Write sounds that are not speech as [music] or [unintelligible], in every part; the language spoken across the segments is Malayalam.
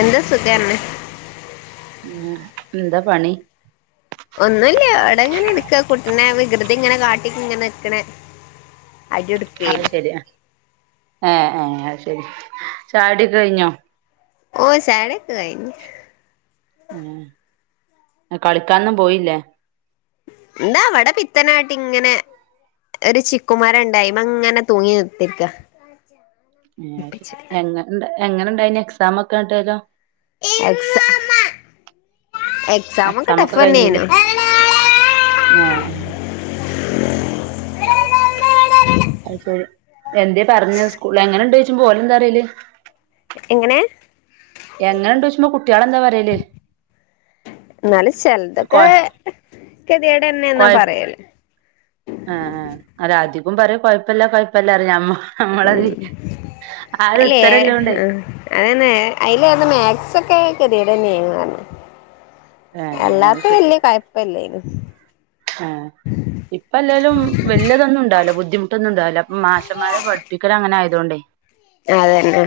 എന്താ സുഖന്നെ. ന്താ പണി. ഒന്നുല്ല്യ ഇവടങ്ങനെ ഇരിക്കാ കുട്ടിനെ വികൃതി ഇങ്ങനെ കാട്ടി ഇങ്ങനെ നിക്കണെ. അടിയൊട് അത് ശെരിയാ ഏ ഏ അയ് ശരി ചായുടിക്കെ കഴിഞ്ഞോ? ഓ ചായൊട്യാെക്കെ കൈഞ്ഞ്. ഉം കളിക്കാനൊന്നും പോയില്ലെ? ഇതാ ഇവെടെ പിത്തനാട്ടി ഇങ്ങനെ. ഒരു ചിക്കു മരണ്ട് അയിമ്മെ ഇങ്ങനെ തൂങ്ങി കുത്തര്ക്ക. അച്ച ഏഹ്. അത് ശെരി. എങ്ങനെണ്ടായിനി എങ്ങനണ്ടായിന് എക്സാമൊക്കെ ഇങ്ങെട്ടേലൊ. എക്സ എക്സാം ഒക്കെ ടഫെന്നേനു. ഏഹ് അയ്ശെരി. എന്തേ പറഞ്ഞെ സ്കൂള് ള്. എങ്ങനെണ്ട് ചോയ്ച്ചുമ്പം ഓല് എന്താറ്യല്. എങ്ങനെ? എങ്ങനെണ്ട് ചോയ്ച്ചുമ്പം കുട്ട്യേളെന്താ പറ്യല്. ഇന്നാലു കൊ ചെൽതൊക്കെ കെത്യേടെന്നെ എന്നാ കൊയ പറയല്. ആ ആ അല അധികും പറയും കൊഴപ്പല്ല കൊയപ്പല്ല അറിം ഞമ്മ നമ്മളതിന് ഉം ആ ഒരു അയ്ലേ ഉത്തരല്ലോണ്ടേ ആഹ് അതന്നെ. അയ്ലേറ്ന്ന മാക്സൊക്കെ കെത്യേടതന്നേണ് പർഞ്ഞ്. ഏഹേ അത് ശെരി കുഴപ്പല്ലേനു ഏഹ്. ഇപ്പ എല്ലാലും വല്യതൊന്നും ഇണ്ടാവൂല. ബുദ്ധിമുട്ടൊന്നും ഉണ്ടാവൂല. അപ്പ മാശമാരെ പഠിപ്പിക്കല് അങ്ങന ആയതോണ്ടെ [inaudible] അതെന്നെ.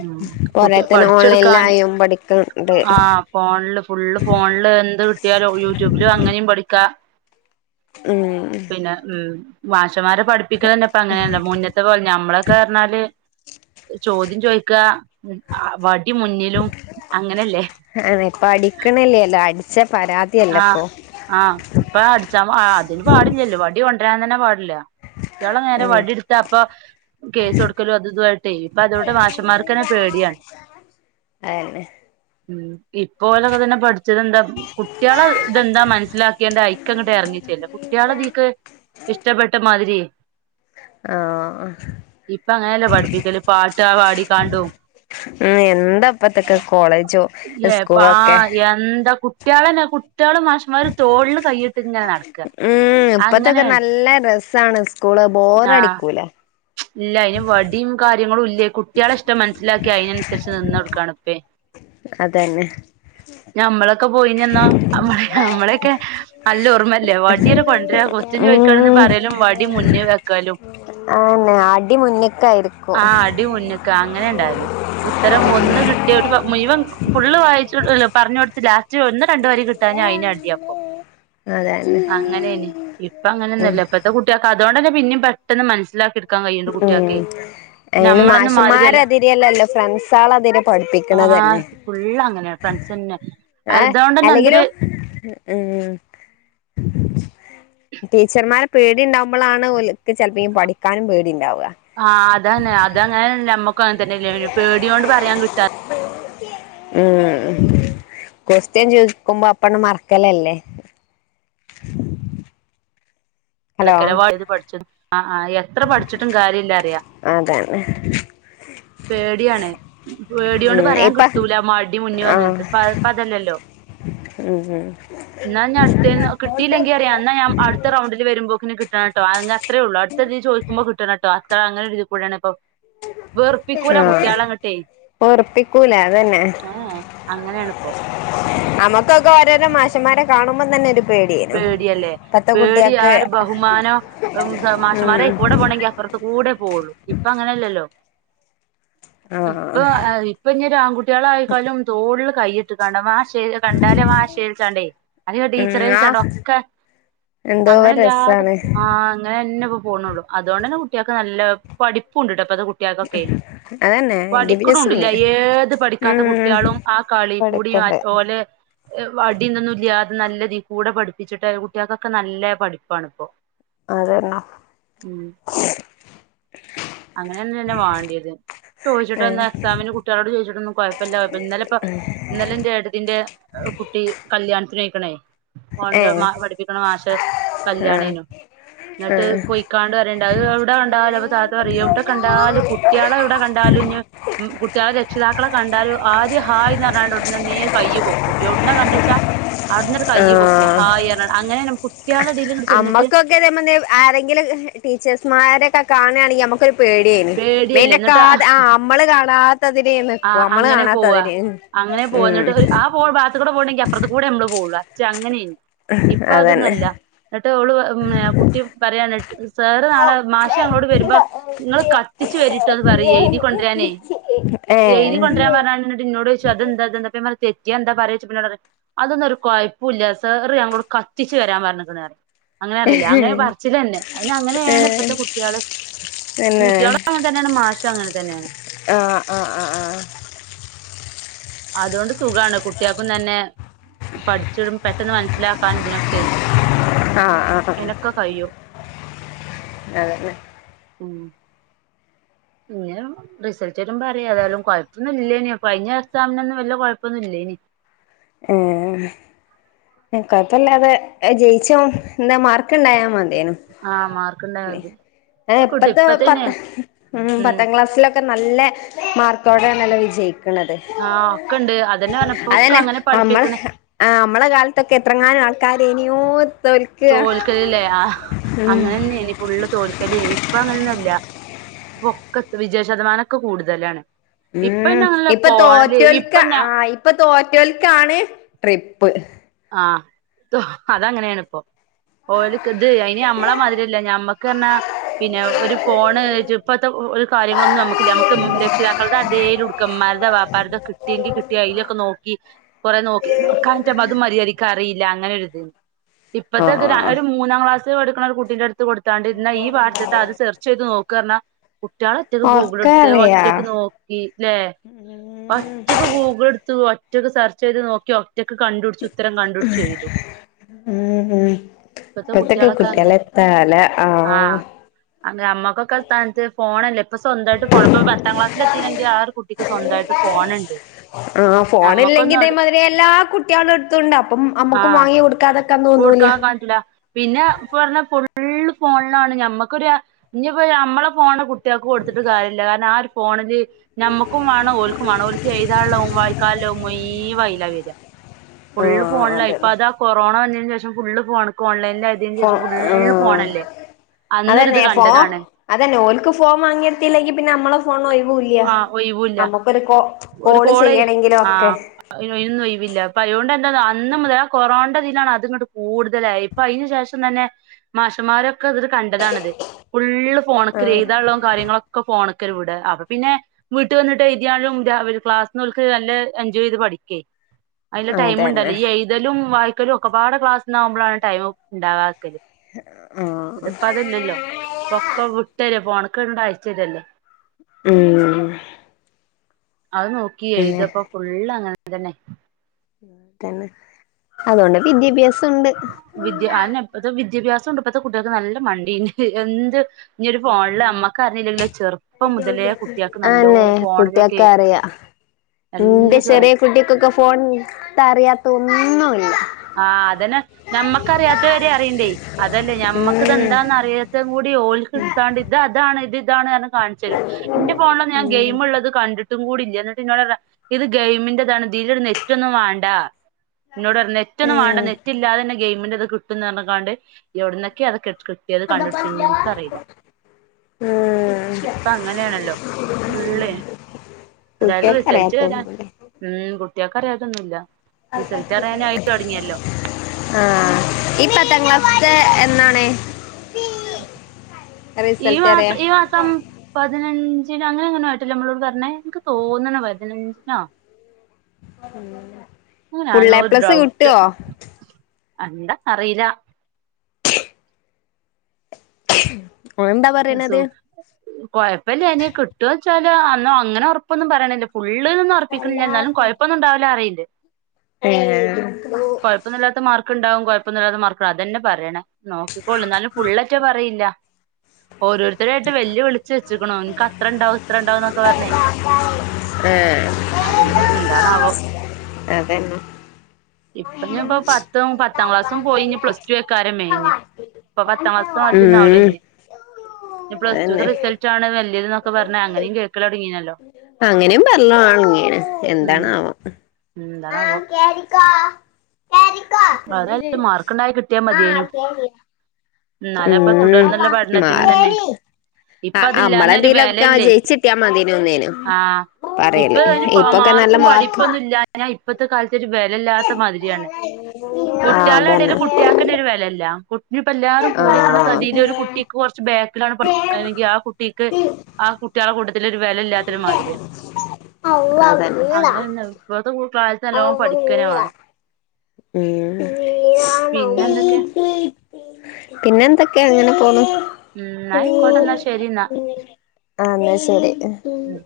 ഉം കൊറേ കുട്ടി തന്നെ പഠിച്ചെടുക്കാൻ ഓൺലൈൻലായും പഠിക്ക്ണ്ട്. ആ ഫോണില് ഫുള്ള് ഫോണില് എന്ത് കിട്ട്യാലും യൂട്യൂബിലും അങ്ങനിം പഠിക്കാ. ഉം പിന്നെ ഉം മാഷമാരെ പഠിപ്പിക്കലെന്നെ ഇപ്പ അങ്ങനേണ്ല്ലൊ. മുന്ന്ത്തെ പോലെ ഞമ്മളൊകേറ്ഞ്ഞാല്. ചോദ്യം ചോയ്ക്ക. ചോദ്യം ചോയ്ക്കാ വടി മുന്നിലും അങ്ങനെല്ലെ. അതെ. പഠിക്ക്ണ്ല്ലല്ലൊ. അടിച്ച പരാതിയെല്ലെ ആഹ് ഇപ്പം. ആഹ് ഇപ്പൊ അടിച്ച അതിന് പാടില്ലല്ലോ. വടി കൊണ്ടരാൻ തന്നെ പാടില്ല. കുട്ട്യാളെ നേരെ ഉം വടി ഇട്ത്ത അപ്പം. കേസ് കൊടുക്കലും അതുതുവായിട്ടേ ഇപ്പൊ അതോണ്ട് മാശന്മാർക്ക്ന്നെ പേട്യാണ്. അഎന്നെ. ഉം ഇപ്പോലൊക്കെ തന്നെ പഠിച്ചത് എന്താ കു കുട്ട്യേളെ ഇതെന്താ മനസ്സിലാക്ക്യാണ്ട് ഐക്ക് അങ്ങട്ട് ഇറങ്ങിച്ചെല്ലും. കുട്ട്യേള തീക്ക്. ഇഷ്ടപ്പെട്ട മാതിര്യെ. ആഹ് ഇപ്പ അങ്ങനെല്ലെ പഠിപ്പിക്കല് പാട്ടാ പാടിക്കാണ്ടും. ഉം എന്താ ഇപ്പത്തക്കെ കോളേജോ പാ സ്കൂളൊക്കെ എന്താ കുട്ട്യേളെന്നെ കു ഇട്ട്യാളും മാഷന്മാരും തോളില് കൈയിട്ട് ഇങ്ങനെ നടക്ക. ഉം ഇപ്പത്തൊക്കെ അങ്ങനേണ്. നല്ല രസാണ് സ്കൂള് ബോറടിക്കൂല ഇല്ല അയ്ന് വടിം കാര്യങ്ങളും ഇൽ അത കുട്ട്യേളെ ഇഷ്ടം മനസ്സിലാക്കി അയ്നനുസരിച്ച് നിന്ന് കൊടുക്കാണ്പ്പേയ്. പിന്നെ ഞമ്മളൊക്കെ പോയീന്യന്നൊ നമ്മളെ നമ്മളൊക്കെ നല്ല ഓർമ്മെല്ലേ വടിയണ്ട് കൊണ്ട്രര ക്വാസ്ഷൻ ചോയ്ക്കാണന്ന് ഉം പറയാലും, വടി മുന്ന് വെക്കലും ആന്നെ അടി മുന്നിക്കായിരിക്കും ടി മുന്ന്ക്ക അങ്ങനെ ഇണ്ടാവല്. ഉത്തരം ഒന്ന് കിട്ടിയ ഒരു മുവൻ ഫുള്ള് വായിച്ച പറഞ്ഞു കൊടുത്ത് ലാസ്റ്റ് ച്ചോ ഒന്ന് രണ്ട് വരി കിട്ടാഞ്ഞ അയ്ന് അടിയപ്പം. അതന്നെ അങ്ങനെനി ഇപ്പ ഉം അങ്ങനൊന്നല്ല ഇപ്പത്തെ കുട്ട്യക്ക് അതുകൊണ്ടന്നെ പിന്നേം പെട്ടെന്ന് മനസ്സിലാക്കി ക്കാ കയ്യിണ്ട് കുട്ട്യാക്കെ അയ്ന് മാഷന്മാരതിരില്ലല്ലോ ഫ്രണ്ട്സളാതിരെ ആഹ് പഠിപ്പിക്കണന്നെ. ഫുള്ള് അങ്ങനെയാ ഫ്രണ്ട്സന്നെ ഏ അതോണ്ടന്നെ എന്തൊരു അല്ലെങ്കിലും ഉം ടീച്ചർമാരെ പേടി ഇണ്ടാവുമ്പളാണ് ഓല് ക്ക് ചെൽപ്പം ഈ പഠിക്കാനും പേടി ഇണ്ടാവ ആഹ് അതാണ് അത് അങ്ങനെ നമ്മക്കും അങ്ങനെ തന്നെ അല്ലേ ഒര് പേട്യോണ്ട് പറയാൻ കിട്ടാ ഉം കൊസ്റ്റ്യൻ ചോയ്ക്കുമ്പം അപ്പണ്ണ് മർക്കലല്ലേ? ഹലോ [unintelligible] ആഹ് ആഹ് എത്ര പഠിച്ചിട്ടും കാര്യ ഇല്ല അറിയാ. അതാണ് പേട്യാണ് പേട്യോണ്ട് ഉം പറയാൻ ഇപ്പ കിട്ടൂല മടി മുന്നി വന്ന് ആഹ് നിക്കും പ ഇപ്പം അതല്ലല്ലോ. ഉം ഉം ന്നാ ഞാൻ അട്ത്തേന് കിട്ടില്ലെങ്കി അറിയാ എന്നാ ഞാൻ അട് അട്ത്ത റൗണ്ടില് വരുമ്പോക്കിന് കിട്ടണട്ടോ അതങ്ങ് അത്രേ ഒള്ളൂ അടുത്തതീ ചോയ്ക്കുമ്പം കിട്ടണട്ടോ അത്ര അങ്ങനെ ഒര് ഇതികൂടേണ് വെർപ്പിക്കൂല കുട്ട്യാളെ ഇങ്ങട്ടെ. വെർപ്പിക്കൂല അതന്നെ അങ്ങനെയാണിപ്പോ അമ്മക്കൊക്കെ വ ത്തെര മാഷമാരെ കാണുമ്പം തന്നെ ഒരു പേടിയേനു പേട്യല്ലേ ഇപ്പത്തെ പേടി ആ കുട്ടികൾക്ക് ഒരു ബഹുമാനം ഉം സ മാഷ്മാരെ ഉം അയ്കൂടെ പോണങ്കി അപ്പർ ത്ത് കൂടെ പോവൊള്ളു ഇപ്പം അങ്ങനല്ലല്ലോ ആഹ് ഇപ്പം ആ ഇപ്പം ഇനി ആൺകുട്ട്യാള് ആയിക്കാലും തോള്ള് കൈയി ട്ട്കാണ്ടവാ മാഷ് കണ്ടാല് മാഷ് വിളിച്ചാണ്ടേ അല്ലയോ ടീച്ചറെ ഉം ആഹ് ഒക്കെ എന്തോ അങ്ങനല്ലാതെ രസാണ് അ ആഹ് അങ്ങനെന്നെ ഇപ്പം പോണൊള്ളു അതോണ്ടന്നെ കുട്ട്യക്ക് നല്ല പഠിപ്പും ഉണ്ട്ട്ടോ ഇപ്പത്തെ കുട്ട്യക്കൊക്കെ. അതന്നെ വിദ്യാഭ്യാസം പഠിക്ക്ണുണ്ട്ല്ലേ ഉണ്ട് ഏത് പഠിക്കാത്ത ഉം കുട്ട്യളും ആ കളി കൂടിം അ പഠിക്കണ്ട് ഓല് വടീന്നൊന്നും ഇല്ല്യതെ അത് നല്ല ഇതീ കൂടെ പഠിപ്പിച്ചിട്ട് കുട്ട്യക്കൊക്കെ നല്ല പഠിപ്പാണ് ഇപ്പോ അതന്നാ. അങ്ങനന്നെല്ലേ വാണ്ട്യത്. ചോയ്ച്ചിട്ടൊന്ന് എക്സാമിന് കുട്ട്യളോട് ചോദിച്ചിട്ടൊന്നും കൊഴപ്പല്ല കൊഴ ഇന്നലെ ഇപ്പം ഇന്നലെ എൻ്റെ ഏടത്തിന്റെ കുട്ടി കല്യാണത്തിന് പോയ്ക്ക്ണേ ഓന്റെ ഏഹ് മ പഠിപ്പിക്ക്ണ മാഷ് ഏഹ് കല്ല്യാണേനു. ഇങ്ങട്ട് ആഹ് പോയിക്കാണ്ട് പറിണ്ട് അത് എവ്ടെ കണ്ടാലും അപ്പം താത്ത പറയും എവിടെ കണ്ടാലും ആഹ് കുട്യളെ എവിടെ കണ്ടാലും ഇഞ്ഞ് ഉം കുട്ട്യളെ രക്ഷിതാക്കളെ കണ്ടാലും ആദ്യം ഹായ്ന്ന് പർഞ്ഞാണ്ട് ഔട്‌ന്നൊന്നേ നേര് കയ്യ് പൊക്കും എവ്ട്‌ ന്നാ കണ്ടേച്ചാ അവിട്ന്നൊരു കയ്യ് പൊക്കും ആഹ് ഹായ് ർഞ്ഞ അങ്ങനെണ് കുട്ട്യാളെ ഇതി അമ്മകൊക്കെ ഇതേ മാതിരി ആരെങ്കിലും ടീച്ചേഴ്സ്മാരെക്കെ കാണ്യാണെങ്കി നമ്മുക്കൊരു പേട്യോനി പേടിയല്ലേ എന്നിട്ട് മെയ്ൻ്റക്കാതെ ആ അമ്മള് കാണാ കാണാത്താതിരി ആ നിക്കും നമ്മള് അങ്ങനെ കാണാത്താതിരി ഉം ഉം. ഇപ്പൊ ബാത്ത്കൂടെ പോണെങ്കി അപ്പർത്തു കൂടെ നമ്മള് പോവൊള്ളു അച് അങ്ങനെനി ഇപ്പം അതന്നെ അതൊന്നല്ല. എന്ന്ട്ട് ഓള് കുട്ടി പറ്യാണ് സാറ് നാളെ മാശ് ഞങ്ങളോട് വരുമ്പ ഇങ്ങള് കത്തിച്ച് വരീട്ടോന്ന് പറയ് എയ്തി കൊണ്ട്രാനേ. ഉം എയ്തി കൊണ്ടാരാ പർഞ്ഞാണ്ട് എന്നിട്ട് എന്നോടൊയിച്ചു അതെന്താ ഇത് എന്ത അപ്പം ഞാൻ പർഞ്ഞ് തെ റ്റ്യാ എന്താ പറയച്ചപ്പം എന്നോട് പറയാ അതൊന്നും ഒരു കൊയപ്പൂല്ല സാറ് ഞങ്ങളോട് കത്തിച്ച്‌ വരാൻ പറഞ്ഞ്ക്ക്ണ് അങ്ങനെ പറ്യല്‌ അങ്ങനെ പർച്ചിലന്നെ അയ്ന് അങ്ങനെണ് ഏഹ് ഇപ്പഴ്ത്തെ കുട്ട്യാള്. പിന്നെ കുട്ട്യാളും അങ്ങനെ തന്നെണ് മാഷും അങ്ങനെ തന്നെണ്. ആഹ് ആ ആ ആ അതോണ്ട് സുഖാണ് കുട്ടിയക്കും തന്നെ പഠിച്ചിടും പെട്ടെന്ന് മനസ്സിലാക്കാൻ ഇതിനൊക്കെ ആഹ് ആഹ് ആഹ് എനൊക്കെ കഴിയും അതന്നെ ഉം ഇങ്ങനെ വേണം റിസൾട്ട് വരുമ്പം അറിയാ ഏതായാലും കൊഴപ്പൊന്നു ഇല്ലേന് കഴിഞ്ഞ എക്സാമിനൊന്നും വല്ല്യ കൊഴപ്പൊന്നു ഇല്ലേന് ഏഹ് കൊഴപ്പില്ലാതെ ജയിച്ചാ എന്താ മാർ ക്കിണ്ടായ മതീനു ആഹ് മാർക്ക് ഉണ്ടായത് ഏ ഇപ്പൊ കിട്ടും ഇപ്പത്തെ ഇപ്പത്തേന് പത്ത് ഉം പത്താം ക്ലാസ്സിലൊക്കെ ഒക്കെ നല്ല മാർക്കോടെ ആണല്ലൊ വിജയി ആഹ് ഒക്കെണ്ട് അതന്നെ പറഞ്ഞപ്പോ ഒക്കെ അങ്ങനെ പടി മ്മളെ ആഹ് അമ്മളെ കാലത്തൊക്കെ എത്രങ്ങാനും ആൾക്കാരെയ്‌നോ തോൽക്കലില്ലേ ആഹ് അങ്ങനെന്നെയ്‌നി ഫുള്ള് തോൽക്കല് എയ്നി ഇപ്പം അങ്ങനെന്നുല്ല ഇപ്പൊക്കെ വിജയ ശതമാനൊക്കെ കൂടുതലാണ് ഇപ്പ ഉം പിന്നെ അങ്ങനല്ല ഇപ്പ ഫോണില് തോറ്റോൽക്ക ഇപ്പൊ ഞാ ആഹ് ഇപ്പ തോറ്റോൽക്കാണ് ട്രിപ്പ് ആഹ് തോ അതങ്ങനെയാണ് ഇപ്പം ഓല്ക്ക്ത് അയ്നി നമ്മളെ മാതിര്യല്ല ഞമ്മക്ക് ർഞ്ഞാ പിന്നെ ഒരു ഫോണ് ഇപ്പത്തെ ഒരു കാര്യങ്ങളൊന്നും ഞമ്മക്കില്ല ഞമ്മക്ക് രക്ഷിതാക്കളുടെ അതേ ക്ക ഇമ്മാര്തൊ വാപ്പാർതൊ കിട്ടിയെങ്കി കിട്ടി അയ്ലൊക്കെ നോക്കി കൊറെ നോക്കി നോക്കാനെറ്റെ മര്യാദിക്ക് അറീല്ല അങ്ങനൊര്ത് ഇപ്പത്തെക്കെ ആഹ് ഒരു മൂന്നാം ക്ലാസ് പഠിക്ക്ണ ഒരു കുട്ടിന്റെ അടുത്ത് കൊട്ത്ത ത്താണ്ട് ഇന്ന ഈ പഠത്ത്ത്തെ അത് സെർച്ച് ചെയ്ത് നോക്ക് പറഞ്ഞ കുട്ടേള് ഒറ്റക്ക് ഗൂഗിള് ഒക്കെ ഇടുത്ത് അറിയാ ഒറ്റക്ക് നോ ല്ലേ ഒറ്റക്ക് ഗൂഗിള് ഇടുത്ത് ഒറ്റക്ക് സെർച്ച് ചെയ്ത് നോക്കി ഒറ്റക്ക് കണ്ടട്ച്ചും ഇത്തരം കണ്ടുട്ചെയ്തും ഉം ഉം കുട്ട്യാളൊക്കെ അങ്ങനെ ഇപ്പത്തൊക്കെകുട്ടിയോലെ ഒകെ ഒരു തല ആഹ് അത് ഞമ്മക്കൊക്കെ ആ സ്ഥാനത്ത് ഫോണല്ലെ ഇപ്പം സ്വന്തായിട്ട് ഫോൺ ഇപ്പം പത്താം ക്ലാസ്സില് എത്തീണെങ്കി ആ ഒരു കുട്ടിക്ക് സ്വന്തായിട്ട് ഫോണുണ്ട് ആഹ് ഫോണില്ലെങ്കി നമ്മക്കൊന്നും അത് ഇതമാതി എല്ലാ കുട്ടികളെ അടുത്തും ഉണ്ട് അപ്പം അമ്മക്കും നമ്മക്കും വാങ്ങി കൊടുക്കാനെക്കാൻ തോന്നൂല ഇല്ല പിന്നെ പറഞ്ഞ ഫുള്ള് ഫോണിലാണ് ഞമ്മക്കൊരു ഇഞ്ഞ്പ്പം നമ്മളെ ഫോണ് കുട്ടിയൽക്ക് ക്ക് കൊടുത്തിട്ട് കാര്യല്ല കാരണം ആ ഒരു ഫോണില് ഞമ്മക്കും മാണം ഓൽക്കും മാണം ഓൽക്ക് എയ്താള്ളതും വായിക്കാള്ളതും മുയ് വം അയ്ലാ വര്യാ ഫുള് ആഹ് അതെ ഫോണിലായിപ്പം അത് ആ കൊറോണ വന്നതിന് ശേഷം ഫുള്ള് ഫോണ്ക്ക് ഓൺലൈലായി തിന് ശേഷം ഫുള്ള് ഫോണല്ലേ അതെന്നെ അന്നൊരിത് ഫോൺ കണ്ടതാണ് അതന്നെ ഓൽക്ക് ഫോൺ വാങ്ങ്യൊട്ത്തില്ലെങ്കി പിന്നെ ഞമ്മളെ ഫോണിന് ഒരൊയ് വൂല്ല ആ ഒഴിവൂല്ല ഞമ്മക്കൊരു കോ കോള് ചെയ്യണെങ്കിലും ഒക്കെ അതിന് അയ്നൊന്നും ഒയിവില്ല അപ്പം അയ്‌നോണ്ട് എന്താന്നൊ അന്ന് മ ആ കൊറോണൻ്റെ ഇതിലാണ് അത് ഇങ്ങട്ട് കൂടുതലായത് ഇപ്പം അയ്ന് ശേഷം തന്നെ മാഷന്മാരൊക്കെ അത്ട് കണ്ടതാണത് ഫുള്ള് ഫോണൊക്ക്ട ആഹ് എയ്താള്ളതും കാര്യങ്ങളൊക്കെ ഫോണ്ക്കല്ലെ വിട അപ്പം പിന്നെ വീട്ട് വന്നിട്ട് എയ്തി യാലും ഹൈ എംഎം ഐലും ക്ലാസ്ന്ന് ഒൽക്ക് നല്ല എൻജോയ് ചെയ്ത് പഠിക്കേ അയ്ന് ല്ലെ ടൈംണ്ടല്ലൊ അതന്നെ ഈ എയ്തലും വായ്ക്കലും ഒക്കപ്പാടെ ക്ലാസ്ന്നാ വുമ്പളാണ് ടൈം ഉണ്ടാവാതെ ആഹ് ഇതിപ്പതല്ലല്ലോ ഇപ്പൊക്കെ വിട്ടര ഫോണ് ക്കാണ്ട് അയച്ചെരല്ലേ ഉം [unintelligible] അതഹ് നോക്കി പിന്നെ എഴ്താപ്പൊ ഫുള്ള് അങ്ങനെ തന്നെ അങ്ങനെ തന്നെ അതോണ്ട് വിദ്യാഭ്യാസം ഇണ്ട് ദ്യ അയെന്നെ ഇപ്പത്തെ വിദ്യാഭ്യാസം ഇണ്ട് ഇപ്പത്തെ കുട്ട്യേക്ക് നല്ല മണ്ടീംണ്ട് എന്ത് ഈ ഒരു ഫോണില് അമ്മക്ക് അറീലല്ലോ ചെറ്പ്പം മുതലേ കുട്ട്യാക്ക് നല്ലോം ആന്നെ ഫോണിലൊക്കേ കുട്ടിയൊക്കെ അറിയാ ഇന്റെ ചെറ്യേ കുട്ടിക്കൊക്കെ ഫോണ് ഇട്ത്ത അറിയാത്തൊന്നുംല്ല ആഹ് അതെന്നെ ഞമ്മക്കറിയാത്തഹ് വെരെ അറീണ്ടെയ് അതല്ല ഞമ്മക്ക്ത് ഉം എന്താന്ന് അറിയ ത്തഹും കൂടി ഓൽക്ക് ഇട്ത്താണ്ട് ഇത് അതാണ് ഇത് ഇതാണ് പർഞ്ഞ് കാൺച്ചെരും ഇന്റെ ഫോണിലൊന്നും ഞാൻ ഉം ഗെയിമ് ഇള്ളത് കണ്ട്ട്ട് ട്ട് കൂടി ഇല്ല്യ ഇന്നട്ട് ഇന്നോട് പർയാ ഇത് ഗെയിമിന്റെ ഇതാണ് ഇതിനൊരു നെറ്റൊന്നും വാണ്ട ഇന്നോട് പർഞ്ഞ് നെറ്റൊന്നും വാണ്ട ഏഹ് നെറ്റ് ഇല്ലാതെ തന്നെ ഗെയ്മ്ന്റെ ഇത് കിട്ടുംന്ന് പർഞ്ഞ് കാണ്ട് എവ്ട്ന്നൊക്ക്യേ അതൊക്കെ ഇട്ക്ക്ട് ത്യേത് ഉം കണ്ടുട്ച്ചീന്ന് ന്ന് ഇൻക്കറീല ഇപ്പ അങ്ങനേണല്ലോ ഫുളള് എന്തായാലും കുട്ടികൾക്ക് റിസൽറ്റ് വെരാൻ അറിയാത്തോന്നുല്ലേ ഉം കുട്ട്യാക്ക് അറിയാത്തൊന്നുഇല്ല [unintelligible] തൊടങ്ങിയല്ലോ ആഹ് ഈ പത്താം ക്ലാസ്ത്തെ എന്നാണ് ഈ റിസൾട്ട് മാസ അറിയാ ഈ മാസം പതിനഞ്ചിനോ അങ്ങനെഎങ്ങനോ ആയ്ട്ടല്ലേ നമ്മളോട് പർഞ്ഞെ ഇൻക്ക് തോന്ന്ണ് പതിനഞ്ചിനോ ഫുൾ എ അങ്ങനാന്നോര് പ്ലസ് ഡൗട്ട് കിട്ടുവോ എന്ത ക്കറീല എന്താ പ്ലസ്സോ പറയണത് കൊഴപ്പല്ലെയ്നി കിട്ടോയ്ച്ചാല് അന്ന് അങ്ങനെ ഒറപ്പൊന്നും പറയ്ണില്ല ഫുള്ള്ന്നൊ ർപ്പിക്ക്ണില്ല്യ എന്നാലും ആഹ് കൊഴപ്പൊന്നുണ്ടാവൂലാ അറീണ്ട് കൊഴ പ്പൊന്നുല്ലാത്ത മാർക്ക് ഇണ്ടാവും കൊഴപ്പൊന്നുല്ലാത്ത മാർക്ക്ണ്ടാവും അതെന്നെ പറീണ് നോക്കിക്കോളൂ ഇന്നാലും ഫുള്ളെറ്റെ പറയില്ല ഓരോരുത്തരായിട്ട് വെല്ല് വിളിച്ച് വെച്ച്ക്ക്ണു ഇൻക്കത്രണ്ടാവും ഇത്രണ്ടാവുംന്നൊക്കെ പർഞ്ഞ് ഏഹ് എന്താണാവോ അതന്നെ ഇപ്പൊഞ്ഞ്പ്പൊ പത്തും പത്താം ക്ലാസ്സും പോയി ഇഞ് പ്ലസ് റ്റു എക്കാരം മെയ്ന് ഇപ്പൊ പത്താം ക്ലാസ്ത്തെ മാതിരിഒന്നും ആവൂല ഇഞ് ഞ് പ്ല്സ്ടുത്തെ റിസൽറ്റാണ് വല്യെത് ന്നൊക്കെ പർഞ്ഞ് അങ്ങനിം കേക്കലൊടങ്ങീനല്ലോ അങ്ങനിം പർലൊട് ങ്ങീക്ക്ണ് എന്താണാവോ ഉം ന്താണാവൊ ഏതായാലും മാർക്ക്ണ്ടായി കിട്ടിയാ മതിയേനു കൂ ഇന്നാലെ ഇപ്പൊ തുടർന്ന്ള്ള ന് മ പഠനത്തിനും തന്നെ ഇപ്പൊ അഹ് അതില്ലാഞ്ഞാ ഒരു അമ്മളിതീലൊക്കെ ആഹ് വെലല്ലേ ജെയ്ച്ച്ട്ടിയാ മതീനുന്നേന് ആഹ് പറയല് ഇപ്പൊക്കെ നല്ല മാർക്കും ർഞ്ഞാ ഇപ്പത്തെ കാലത്തൊരു വെലല്ലാത്ത മാതിരിയാണ് ആ കുട്ട്യാളെടേല് അതന്നെ കുട്ട്യാക്കെന്നൊരു വെലല്ല കുട്ടി ഇഞ്പ്പ എല്ലാരും ആ കൂടിക്ക്ണ സതീല് ഒരു കുട്ടിക്ക് കൊർച്ച് ബേ ക്ക്ലാണ് പഠിക്കാനെങ്കി ആ കുട്ടിക്ക് ആ കുട്ട്യാളെ കൂട്ട ത്തിലൊരു വെലല്ലാത്തൊരുമാതിരിയാ അങ്ങനെ പിന്നെ അഹും ഇപ്പഴ്ത്തെ കു ക്ലാ ത്ത് നല്ലോം പഠിക്കെന്നെ അതന്നെ വാണം ഉം ന്നെ പിന്നെ എന്തെക്കെ ഏയ് പിന്നെന്തൊക്കെ അങ്ങനെ പോണു ഉം ന്നായിക്കോട്ടന്നാ ശരിന്നാ ആഹ് ന്നാ ശരി ഉം